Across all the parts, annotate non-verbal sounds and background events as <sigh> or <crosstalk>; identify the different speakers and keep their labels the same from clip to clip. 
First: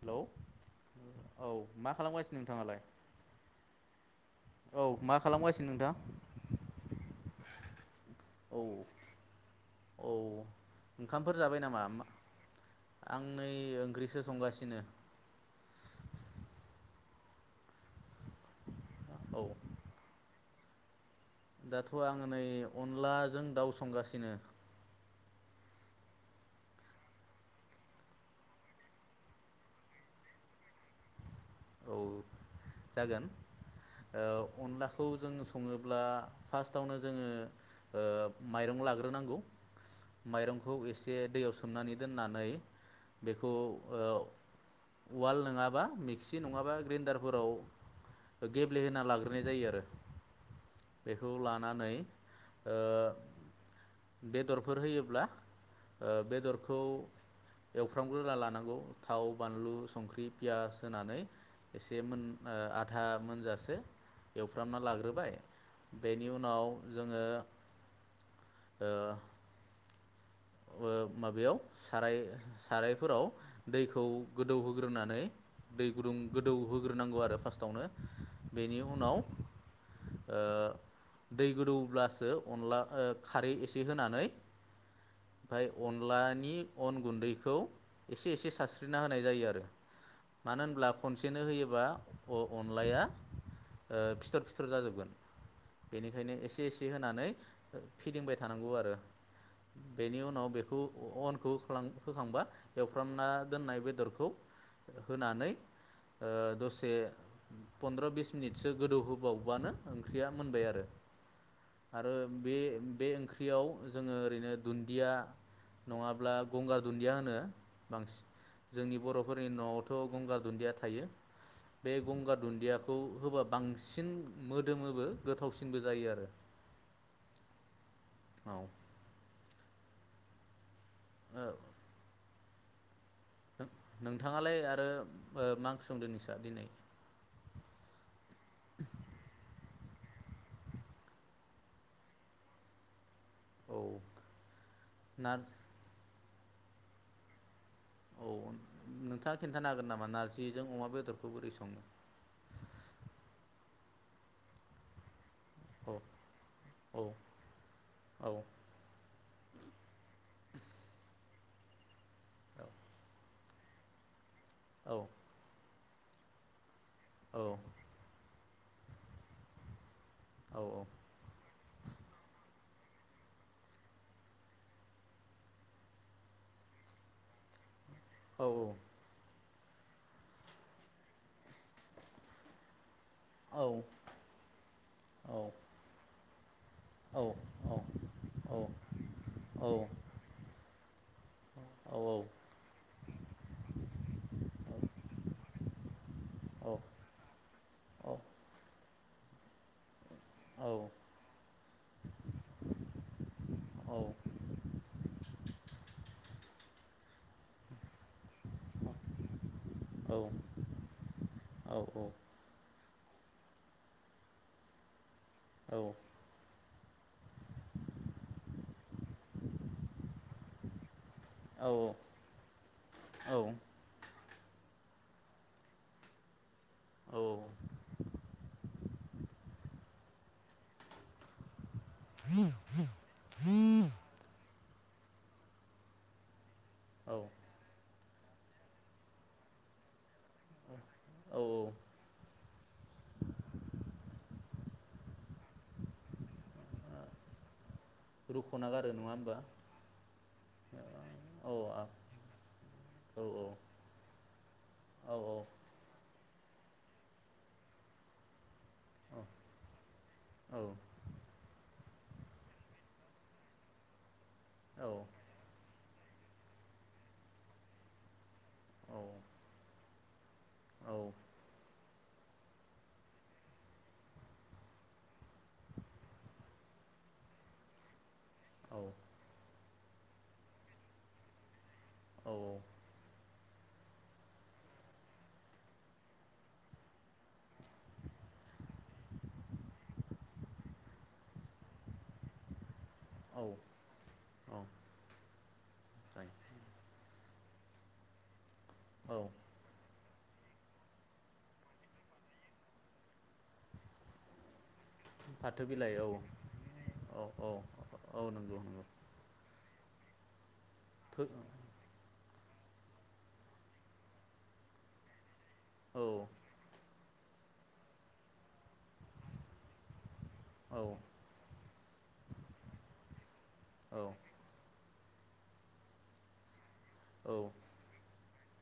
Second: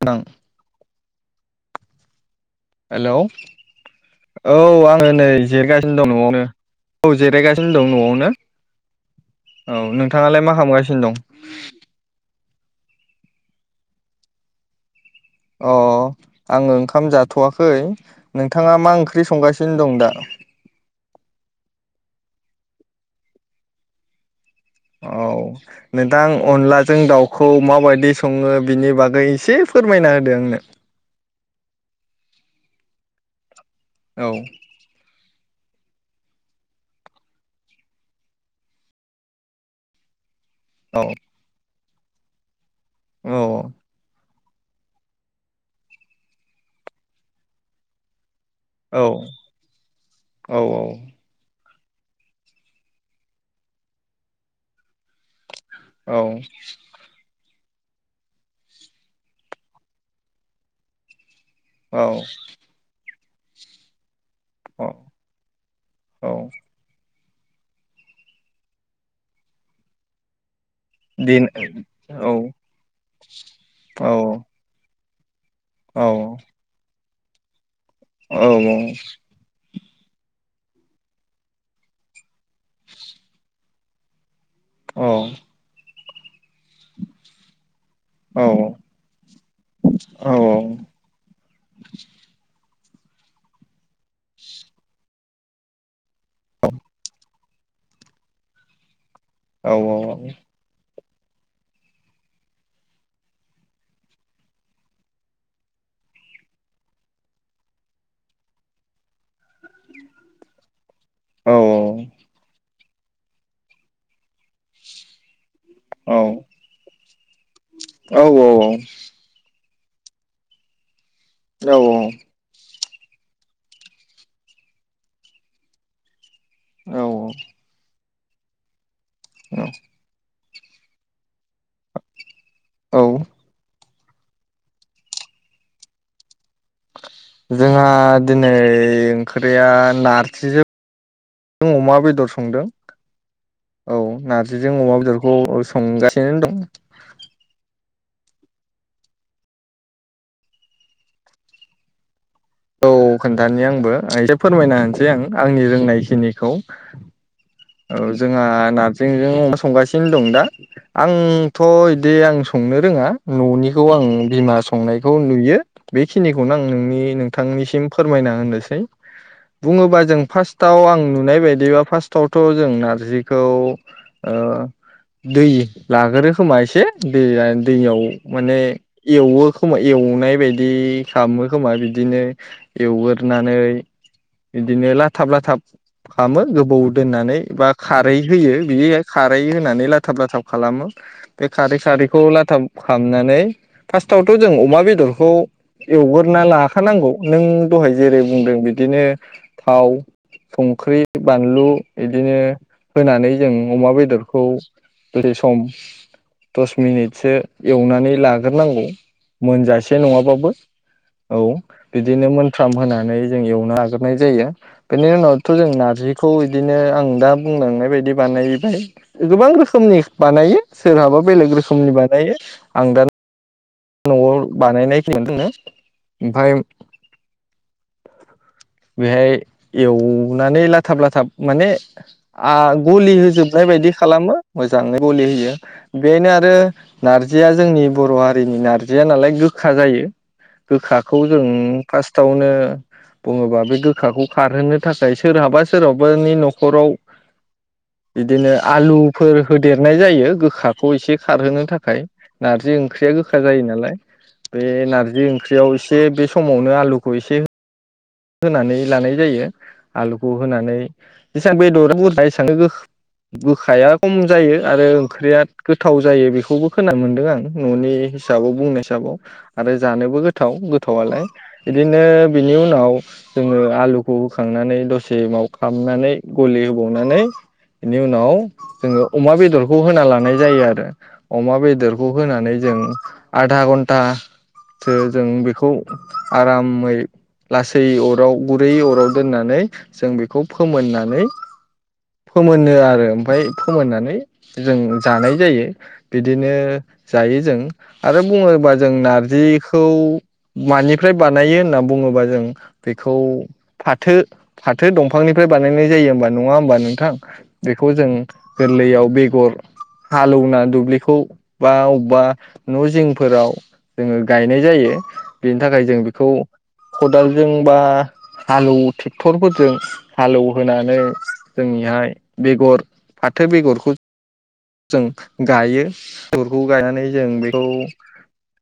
Speaker 1: हेल'
Speaker 2: नोंथां
Speaker 1: औ मा खालाम गासि
Speaker 2: हेल' औ आङो
Speaker 1: मा
Speaker 2: नै जिराय
Speaker 1: खालामगासिनो नोंथां
Speaker 2: गासिनो दं न'आवनो औ जिराय गासिनो दं न'आवनो
Speaker 1: औ
Speaker 2: औ नोंथाङा लाय मा खालाम गासिनो दं?
Speaker 1: ओंखामफोर जाबाय नामा आं नै ओंख्रिसो संगासिनो
Speaker 2: अ आङो ओंखाम जाथ'वाखै। नोंथाङा मा ओंख्रि
Speaker 1: औ
Speaker 2: संगासिनो दं दा?
Speaker 1: दाथ' आङो नै अन लाजों दाउ संगासिनो।
Speaker 2: औ नोंथां अनलाजों दाउखौ माबायदि सङो बिनि बागै एसे फोरमायना होदों आंनो।
Speaker 1: औ जागोन। ओ अनलाखौ जों सङोब्ला फार्स्ट आवनो जोङो ओ माइरं लाग्रोनांगौ। माइरंखौ
Speaker 2: औ
Speaker 1: एसे दैयाव सो सोमनानै दोननानै बेखौ ओ उवाल नङाबा मि मिक्सि नङाबा ग्रेन्दार फोराव
Speaker 2: औ
Speaker 1: गेब्लेहोना लाग्रोनाय जायो आरो
Speaker 2: औ
Speaker 1: बेखौ लाना नानै ओ बेदर फोर होयोब्ला ओ
Speaker 2: औ
Speaker 1: बेदरखौ एवफ्राम ग्रोना लानांगौ थाव, बानलु, संख्रि, पियास होनानै
Speaker 2: औ
Speaker 1: एसे मोन ओ आधा मोनजासे एवफ्रामना
Speaker 2: औ
Speaker 1: लाग्रोबाय बेनि
Speaker 2: औ
Speaker 1: उनाव जोङो ओ ओ
Speaker 2: दिन
Speaker 1: माबायाव साराय
Speaker 2: औ
Speaker 1: साराय फोराव दैखौ
Speaker 2: औ
Speaker 1: गोदौहोग्रो नानै दै
Speaker 2: औ
Speaker 1: गुदुं गोदौ होग्रो होनांगौ आरो फार्स्ट आवनो।
Speaker 2: औ औ।
Speaker 1: ओदै गोदौ ब्लासो अनला ओ खारै एसे दि होनानै ओमफ्राय अन अनलानि अन गुन्दैखौ एसे एसे सारस्रिना होनाय जायो आरो।
Speaker 2: औ
Speaker 1: मानो होनब्ला खनसेनो होयोबा अ अन अनलाया ओ फिथर फिथर जाजोबगोन। बेनिखायनो एसे एसे होनानै फिदिंबाय थानांगौ आरो
Speaker 2: औ
Speaker 1: बेनि
Speaker 2: औ
Speaker 1: उनाव बेखौ अनखौ होफ्लां होखांबा एवफ्रामना दोननाय बेदरखौ होनानै ओ दसे पनन्द्र' बिस मिनितसो गोदौहो बावबानो ओंख्रिया मोनबाय आरो
Speaker 2: औ
Speaker 1: आरो बे बे ओंख्रियाव जोङो ओरैनो दुन्दिया नङाब्ला गंगार दुन्दिया होनो बांसिन जोंनि बर'फोरनि न' थ' गंगार दुन्दिया थायो। बे
Speaker 2: औ
Speaker 1: गंगार दुन्दिया खौ होबा बांसिन मोदोमोबो गोथावसिनबो जायो आरो।
Speaker 2: औ औ
Speaker 1: औ
Speaker 2: <inaudible>
Speaker 1: ओ
Speaker 2: औ
Speaker 1: नोंथाङालाय आरो ओ मा ओंख्रि संदों नों
Speaker 2: जोंहा दिनै ओंख्रिया नारजिजों अमा बेदर संदों। औ नारजिजों अमा बेदरखौ
Speaker 1: नार
Speaker 2: संगा जेन दं
Speaker 1: औ नोंथाङा खिन्थानो हागोन नामा नारजिजों अमा बेदरखौ बोरै संङो?
Speaker 2: औ खोन्थानि आंबो एसे फोरमायना होनसै आं। आंनि
Speaker 1: औ
Speaker 2: रोंनायखिनिखौ
Speaker 1: औ
Speaker 2: औ जोंहा नारजिजों अमा संगासिनो दं दा आं थ' इदि आं संनो रोङा न'निखौ आं बिमा
Speaker 1: औ
Speaker 2: संनायखौ नुयो। बे खिनिखौनो आं नोंनि
Speaker 1: औ
Speaker 2: नोंथांनिसिम फोरमायना होनो सै बुङोबा जों
Speaker 1: औ
Speaker 2: फार्स्टआव आं नुनाय बायदिबा फार्स्टआवथ' जों नारजिखौ ओ दै लाग्रोयो खोमा एसे दै दैयाव माने एवो खोमा एवनाय बायदि खालामो खोमा बि दिनो एवो एवनानै
Speaker 1: औ
Speaker 2: बिदिनो
Speaker 1: औ
Speaker 2: लाथाब-लाथाब खामो। गोबाव
Speaker 1: औ
Speaker 2: दोननानै बा खारै होयो बिदिहाय खारै होनानै लाथाब-लाथाब खालामो बे खारै-खारैखौ लाथाब खालामनानै फार्स्टावथ' जों अमा बेदरखौ एवगोरोना ला नों दहाय जेरै बुंदों बि दिनो थाव संख्रि बानलु इदिनो होनानै जों अमा बेदरखौ बे सम दस मिनिटसो एवनानै लाग्रोनांगौ मोनजासे नङाबाबो औ बिदिनो मोनफ्राम होना नै जों एवनो हागोरनाय जायो बेनि उनाव थ जों नारजिखौ बिदिनो आं दा बुंलांनाय बायदि बानायबाय गोबां रोखोमनि बानायो सोरहाबा बेलेग रोखोमनि बानायो आं दा
Speaker 1: औ
Speaker 2: न'आव बानायनाय एखेयानो दोंङो ओमफाय
Speaker 1: औ
Speaker 2: बेहाय एवनानै लाथाब-लाथाब माने आ गुलि होजोबनाय बायदि खालामो। मोजाङै गुलि होयो बेनो आरो नारजिया जोंनि बर' हारिनि नारजिया नालाय गोखा जायो। गोखाखौ
Speaker 1: औ
Speaker 2: जों फार्स्टआवनो ओ बुंङोबा बे गोखाखौ खारहोनो थाखाय सोरहाबा सोरहाबानि न'खराव बिदिनो
Speaker 1: रुख'ना गारो नङा होमबा
Speaker 2: आलुफोर होदेरनाय जायो गोखाखौ एसे
Speaker 1: औ
Speaker 2: खारहोनो थाखाय नारजि ओंख्रिया
Speaker 1: औ
Speaker 2: गोखा
Speaker 1: औ
Speaker 2: जायो नालाय बे
Speaker 1: औ
Speaker 2: नारजि ओंख्रियाव एसे बे समावनो आलुखौ एसे होनानै लानाय जायो आलुखौ
Speaker 1: औ
Speaker 2: होनानै जेसेबां बेदर बुरजायसां गो-गोखाया खम जायो आरो ओंख्रिया गोथाव जायो बेखौबो खोनानो मोनदों आं न'नि हिसाबाव बुंनाय हिसाबाव आरो जानोबो गो थाव-गोथावलाय बिदिनो बिनि उनाव जोंङो आलुखौ होखांनानै दसे माबाखालामनानै गलि होबावनानै बेनि उनाव जोंङो अमा बेदर खौ होना लानाय जायो आरो अमा बेदर बेदरखौ होनानै जों आधा घन्टासो जों बेखौ आरामै लासै यै अराव गुरै अराव दोननानै जों बेखौ फोमोननानै फोमोनो आरो। ओमफाय फोमायनानै
Speaker 1: औ
Speaker 2: जों जानाय जायो
Speaker 1: जायो
Speaker 2: बिदिनो जायो जों आरो बुंङोबा जों
Speaker 1: औ
Speaker 2: नारजिखौ मानिफ्राय बानायो होनना बुंङोबा जों बेखौ फाथो फा थो दंफांनिफ्राय
Speaker 1: फाथो
Speaker 2: बानायनाय
Speaker 1: बिलाइ औ
Speaker 2: जायो होमबा नंङा होमबा नोंथां
Speaker 1: औ औ
Speaker 2: बेखौ जों
Speaker 1: औ नंगौ नंगौ
Speaker 2: गोरलैयाव बेगर हालौना दु ब्लिखौ
Speaker 1: फो
Speaker 2: बा अबबा न जिंफोराव जोंङो गायनाय जायो। बेनि थाखाय जों
Speaker 1: औ
Speaker 2: बेखौ खदालजों जों बा हालुवो ट्रेक्टरफोरजों हालौ
Speaker 1: औ
Speaker 2: होनानै जोंनिहाय बेगर फाथो बेगरखौ जों गायो बेफोरखौ गायनानै जों बेखौ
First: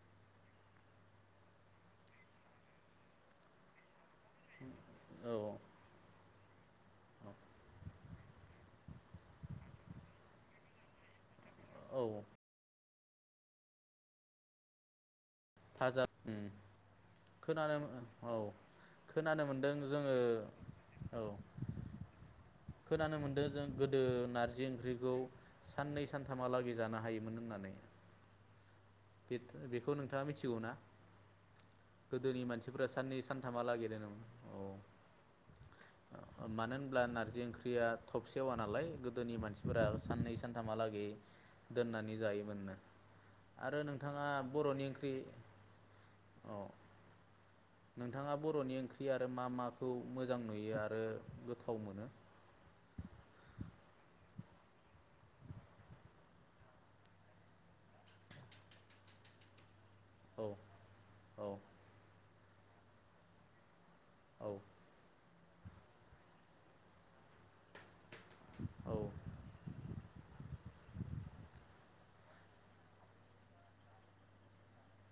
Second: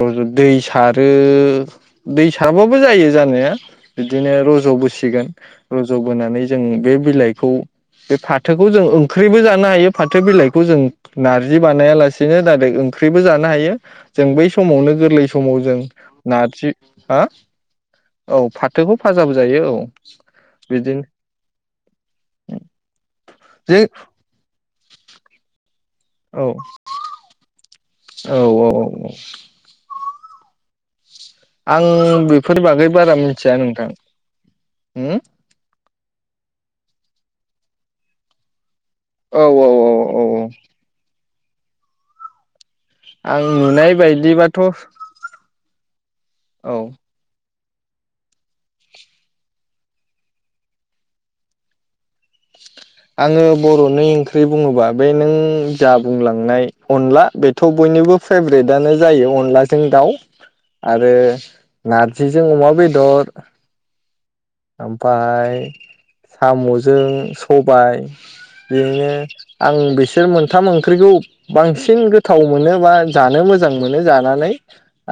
Speaker 2: जों दै सारो दै साराबाबो जायो जानाया। बिदिनो रज'बोसिगोन
Speaker 1: औ
Speaker 2: रज'बोनानै जों बे बिलाइखौ बे फाथोखौ जों ओंख्रिबो जानो हायो फाथो बिलाइखौ जों नार जि बानाया
Speaker 1: औ
Speaker 2: लासि <unintelligible> ओंख्रिबो जानो हायो जों बै समावनो गोरलै समाव जों
Speaker 1: भाजा उम
Speaker 2: नारजि हा
Speaker 1: खोनानो
Speaker 2: औ फाथोखौ फाजाबो
Speaker 1: खोनानो
Speaker 2: जायो
Speaker 1: मोनदों
Speaker 2: औ
Speaker 1: जोङो
Speaker 2: बिदिनो
Speaker 1: औ
Speaker 2: उम
Speaker 1: खोनानो मोनदों जों गोदो नारजि ओंख्रि खौ साननै सानथामहालागै जानो हायोमोन होननानै।
Speaker 2: औ औ औ औ।
Speaker 1: थाङा मिथिगौ ना?
Speaker 2: आं
Speaker 1: गोदोनि
Speaker 2: बेफोरनि
Speaker 1: मानसिफोरा
Speaker 2: बागै बारा
Speaker 1: साननै
Speaker 2: मिथिया
Speaker 1: सानथामा लागि
Speaker 2: नोंथां
Speaker 1: दोनोमोन
Speaker 2: उम
Speaker 1: मानो होनब्ला नारजि ओं ख्रिया थब सेवा नालाय। गोदोनि
Speaker 2: औ औ
Speaker 1: मानसिफोरा
Speaker 2: औ औ औ
Speaker 1: साननै सानथामहालागै दोननानै जायोमोननो
Speaker 2: आं
Speaker 1: आरो
Speaker 2: नुनाय
Speaker 1: नोंथाङा
Speaker 2: बायदिबाथ'
Speaker 1: बर'नि ओंख्रि
Speaker 2: औ
Speaker 1: नोंथाङा बर'नि ओंख्रि आरो मा माखौ मोजां नुयो आरो गोथाव मोनो
Speaker 2: आङो बर'नि ओंख्रि बुङोबा बे नों जा बुंलांनाय अनला बेथ' बयनिबो फेभ्रेटआनो जायो अनला जों दाउ
Speaker 1: औ
Speaker 2: आरो
Speaker 1: औ
Speaker 2: ना जेजों अमा बेदर
Speaker 1: औ
Speaker 2: ओमफ्राय साम'जों सबाय
Speaker 1: औ
Speaker 2: बेनो आं बेसे बिसोर मोनथाम ओंख्रिखौ बांसिन गोथाव मोनो बा जानो मोजां मोनो जानानै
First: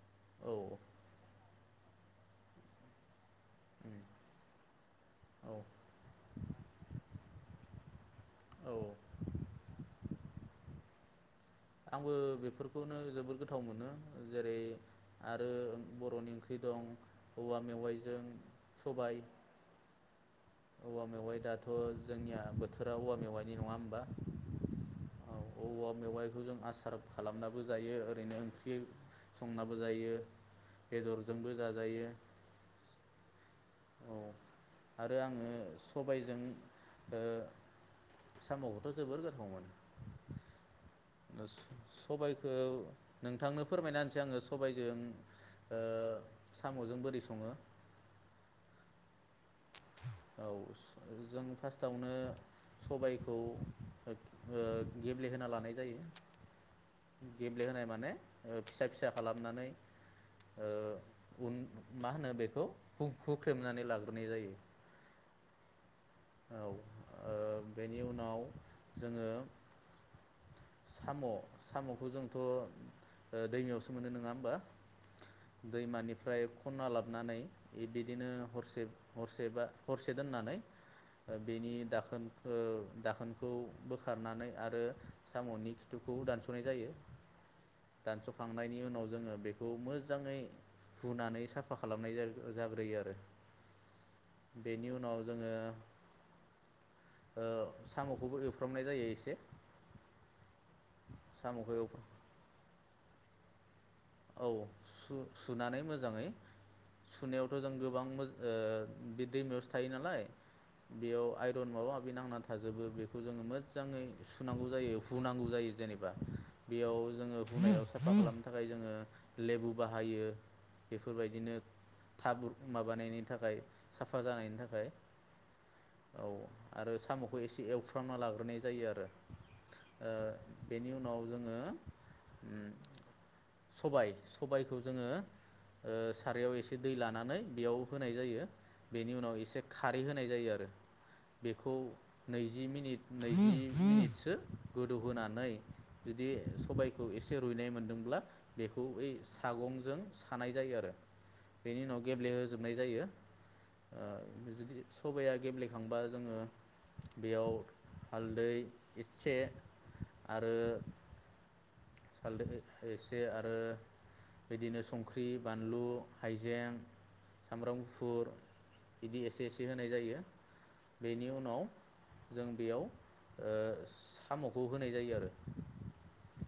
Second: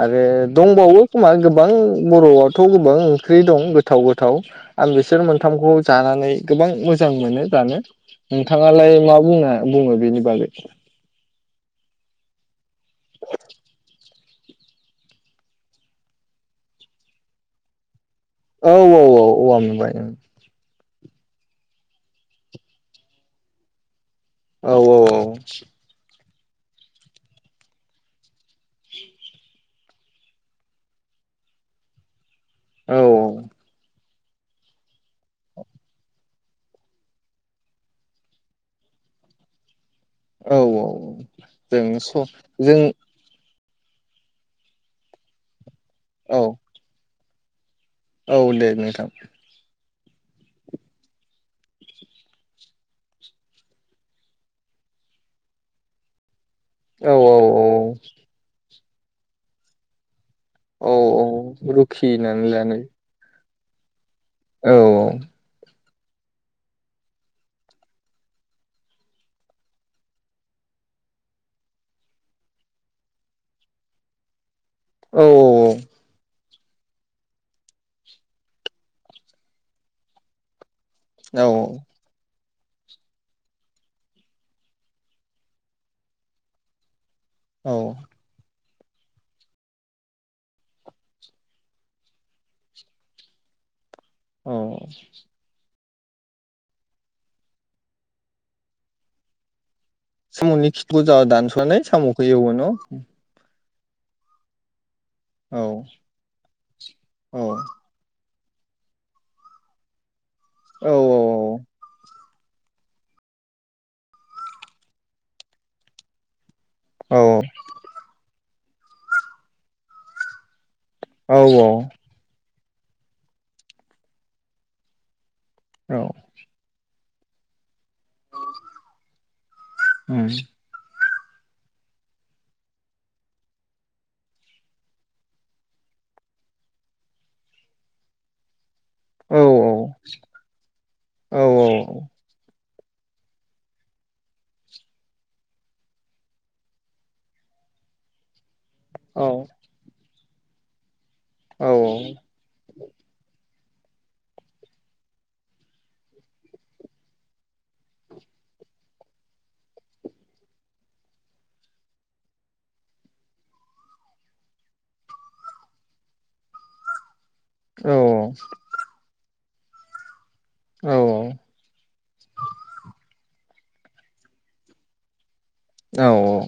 Speaker 2: आरो
Speaker 1: औ
Speaker 2: दंबावो खोमा गो गोबां बर'आथ' गोबां ओंख्रि दं
Speaker 1: उम
Speaker 2: गोथाव गोथाव गोथाव आं बिसोर
Speaker 1: औ
Speaker 2: मोनथामखौ जानानै गोबां मोजां मोनो जानो
Speaker 1: औ
Speaker 2: नोंथाङालाय मा बुंङो बुङो बेनि बागै
Speaker 1: आंबो बेफोरखौनो जोबोद गोथाव मोनो जेरै आरो बर'नि ओंख्रि दं औवा मेवाइ
Speaker 2: औ औ औ औवा मेउआय औ
Speaker 1: औवा मेवाइ दाथ' जोंनिया बोथोरा औवा मेवाइनि नङा होमबा
Speaker 2: औ औ औ
Speaker 1: बेखौ जों आसार खालामनाबो जायो ओरैनो ओंख्रि संनाबो जायो बेदरजोंबो जाजायो।
Speaker 2: औ औ
Speaker 1: औ आरो आङो सबायजों ओ साम'खौथ' जोबोर गोथाव मोनो।
Speaker 2: औ औ जों स'
Speaker 1: सबायखौ
Speaker 2: जों
Speaker 1: नोंथांनो फोरमायना होनसै आङो सबायजों ओ
Speaker 2: औ
Speaker 1: साम'जों बोरै सं संङो
Speaker 2: औ दे नोंथां
Speaker 1: औ जों फार्स्टआवनो सबायखौ ओ गेब्लेहोना लानाय जायो
Speaker 2: औ औ औ
Speaker 1: गेब्लेहोनाय माने ओ फिसा फिसा खालामनानै
Speaker 2: औ
Speaker 1: उन मा होनो
Speaker 2: रुखिनानै
Speaker 1: बेखौ
Speaker 2: लानाय
Speaker 1: हुंखुं ख्रेमनानै लागोन
Speaker 2: औ
Speaker 1: औ बेनि उनाव जोंङो साम सामखौ जोंथ दैमायावसो मोनो नङा होमबा।
Speaker 2: औ
Speaker 1: दैमानिफ्राय खनना लाबोनानै बिदिनो हरसे हरसे बा हरसे दोननानै
Speaker 2: औ
Speaker 1: बेनि दाखोन दाखोनखौ बोखारनानै आरो। सामनि खिथुखौ दानसनाय जायो।
Speaker 2: औ।
Speaker 1: बिनि उनाव जोंङो मोजांङै साफा खालामनाय जाग्रोयो आरो।
Speaker 2: औ
Speaker 1: बेनि उनाव जोंङो। सामखौबो एवफ्रामनाय जायो एसे
Speaker 2: सामनि- खिथुखौ
Speaker 1: साम'खौ
Speaker 2: दानसनानै सामखौ एवोना
Speaker 1: औ।
Speaker 2: औ
Speaker 1: सुनानै मोजांङै
Speaker 2: औ
Speaker 1: सुनायावथ' जों गोबां। बे दैमायावसो थायो नालाय।
Speaker 2: औ
Speaker 1: बेयाव आइरन माबा माबि नांना थायो। थाजोबो बेखौ जोंङो मोजांङै सुनांगौ जायो हुनांगौ जायो जेनेबा- बेयाव
Speaker 2: औ
Speaker 1: जोंङो हुनायाव साफा खालाम। थाखाय जोंङो लेबु बाहायो
Speaker 2: औ
Speaker 1: बेफोरबायदिनो। माबानायनि थाखाय साफा जानायनि थाखाय औ आरो सामखौ एसे एवस्रोना एवफ्रामना लाग्रोनाय जायो आरो बेनि उनाव जोंङो सबाय सबायखौ जोंङो सारायाव एसे दै लानानै बेयाव होनाय जायो। बेनि उनाव एसे खारै होनाय जायो आरो बेखौ
Speaker 2: औ
Speaker 1: नै जि मिनिट नैजि मिनिटसो गोदौहोनानै जुदि सबायखौ एसे रुइनाय मोनदोंब्ला। बेखौ बै सागंजों सानाय जायो आरो।
Speaker 2: औ
Speaker 1: बेनि उनाव गेब्लेहोजोबनाय जायो। ओ बिदिनो जुदि सबाया गेब्लेखांबा जोंङो बेयाव हालदै एसे आरो हालदै। जे आरो बिदिनो संख्रि बानलु हाइजें। सामब्रामगुफुर बिदि एसे एसे बे होनाय जायो।
Speaker 2: औ
Speaker 1: बेनि उनाव जों बेयाव ओह सामखौ होनाय जायो आरो।
Speaker 2: औ औ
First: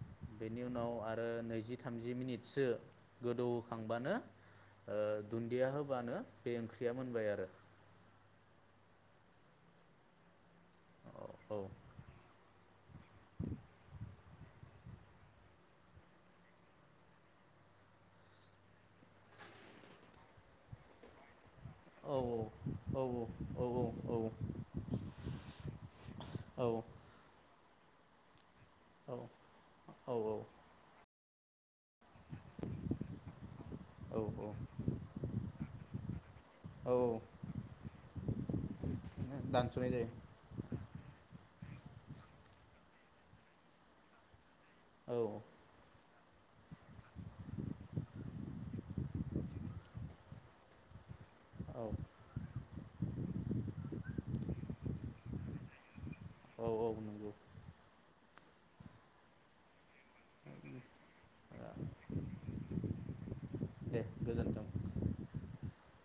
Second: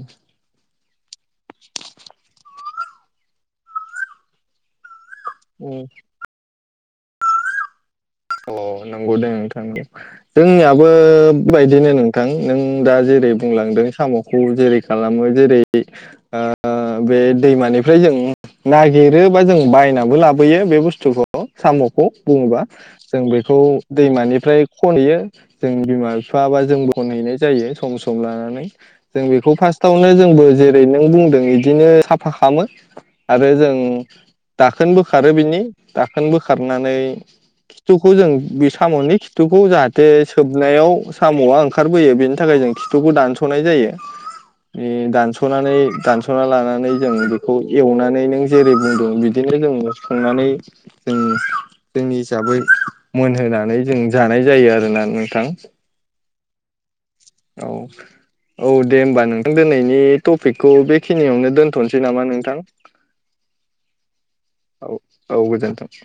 Speaker 1: नि उनाव आथ ओह नैजि थामजि मिनिटसो गोदौखांबानो ओह दुन्दिया
Speaker 2: नंगौ
Speaker 1: होबानो बे ओंख्रि ख्रिया मोनबाय आरो।
Speaker 2: औ औ नंगौ दे नोंथां। जोंनियाबो बे
Speaker 1: औ
Speaker 2: बादिनो नोंथां नों दा जेरै बुंलांदों सामख खौ जेरै खालामो जेरै ओ ओ बे दैमानिफ्राय जों नागिरो बा जों बायनाबो लाबोयो बे बुस्थुखौ। सामखौ
Speaker 1: औ
Speaker 2: बुङोबा
Speaker 1: औ
Speaker 2: जों बेखौ दैमानिफ्राय खनहैयो जों बिमा बिफा बा जोंबो खनहैनाय जायो। सम सम लानानै जों बेखौ फार्स्टआवनो जोंबो जेरै नों बुंदों बिदिनो साफा खालामो आरो जों
Speaker 1: औ
Speaker 2: दाखोन बोखारो बिनि दाखोन
Speaker 1: औ
Speaker 2: बोखारनानै खिथुखौ जों बे सामनि खिथुखौ
Speaker 1: दानस'नाय
Speaker 2: जाहाथे
Speaker 1: जायो
Speaker 2: सोबनायाव सामआ ओंखा ओंखारबोयो बेनि थाखाय जों खिथुखौ दानसनाय जायो। ए
Speaker 1: औ
Speaker 2: दानसनानै दानस सना लानानै जों बेखौ एवनानै नों जेरै बुंदों बिदिनो जों संनानै जों
Speaker 1: औ
Speaker 2: जोंनि हिसाबै मोनहोनानै जों जानाय जायो आरोना नोंथां।
Speaker 1: औ औ नंगौ।
Speaker 2: औ। औ दे होमबा नोंथां दिनैनि टपिकखौ बे खिनियावनो दोनथनोसै नामा नोंथां
Speaker 1: दे गोजोन्थों
Speaker 2: औ औ गोजोनथों। <inaudible>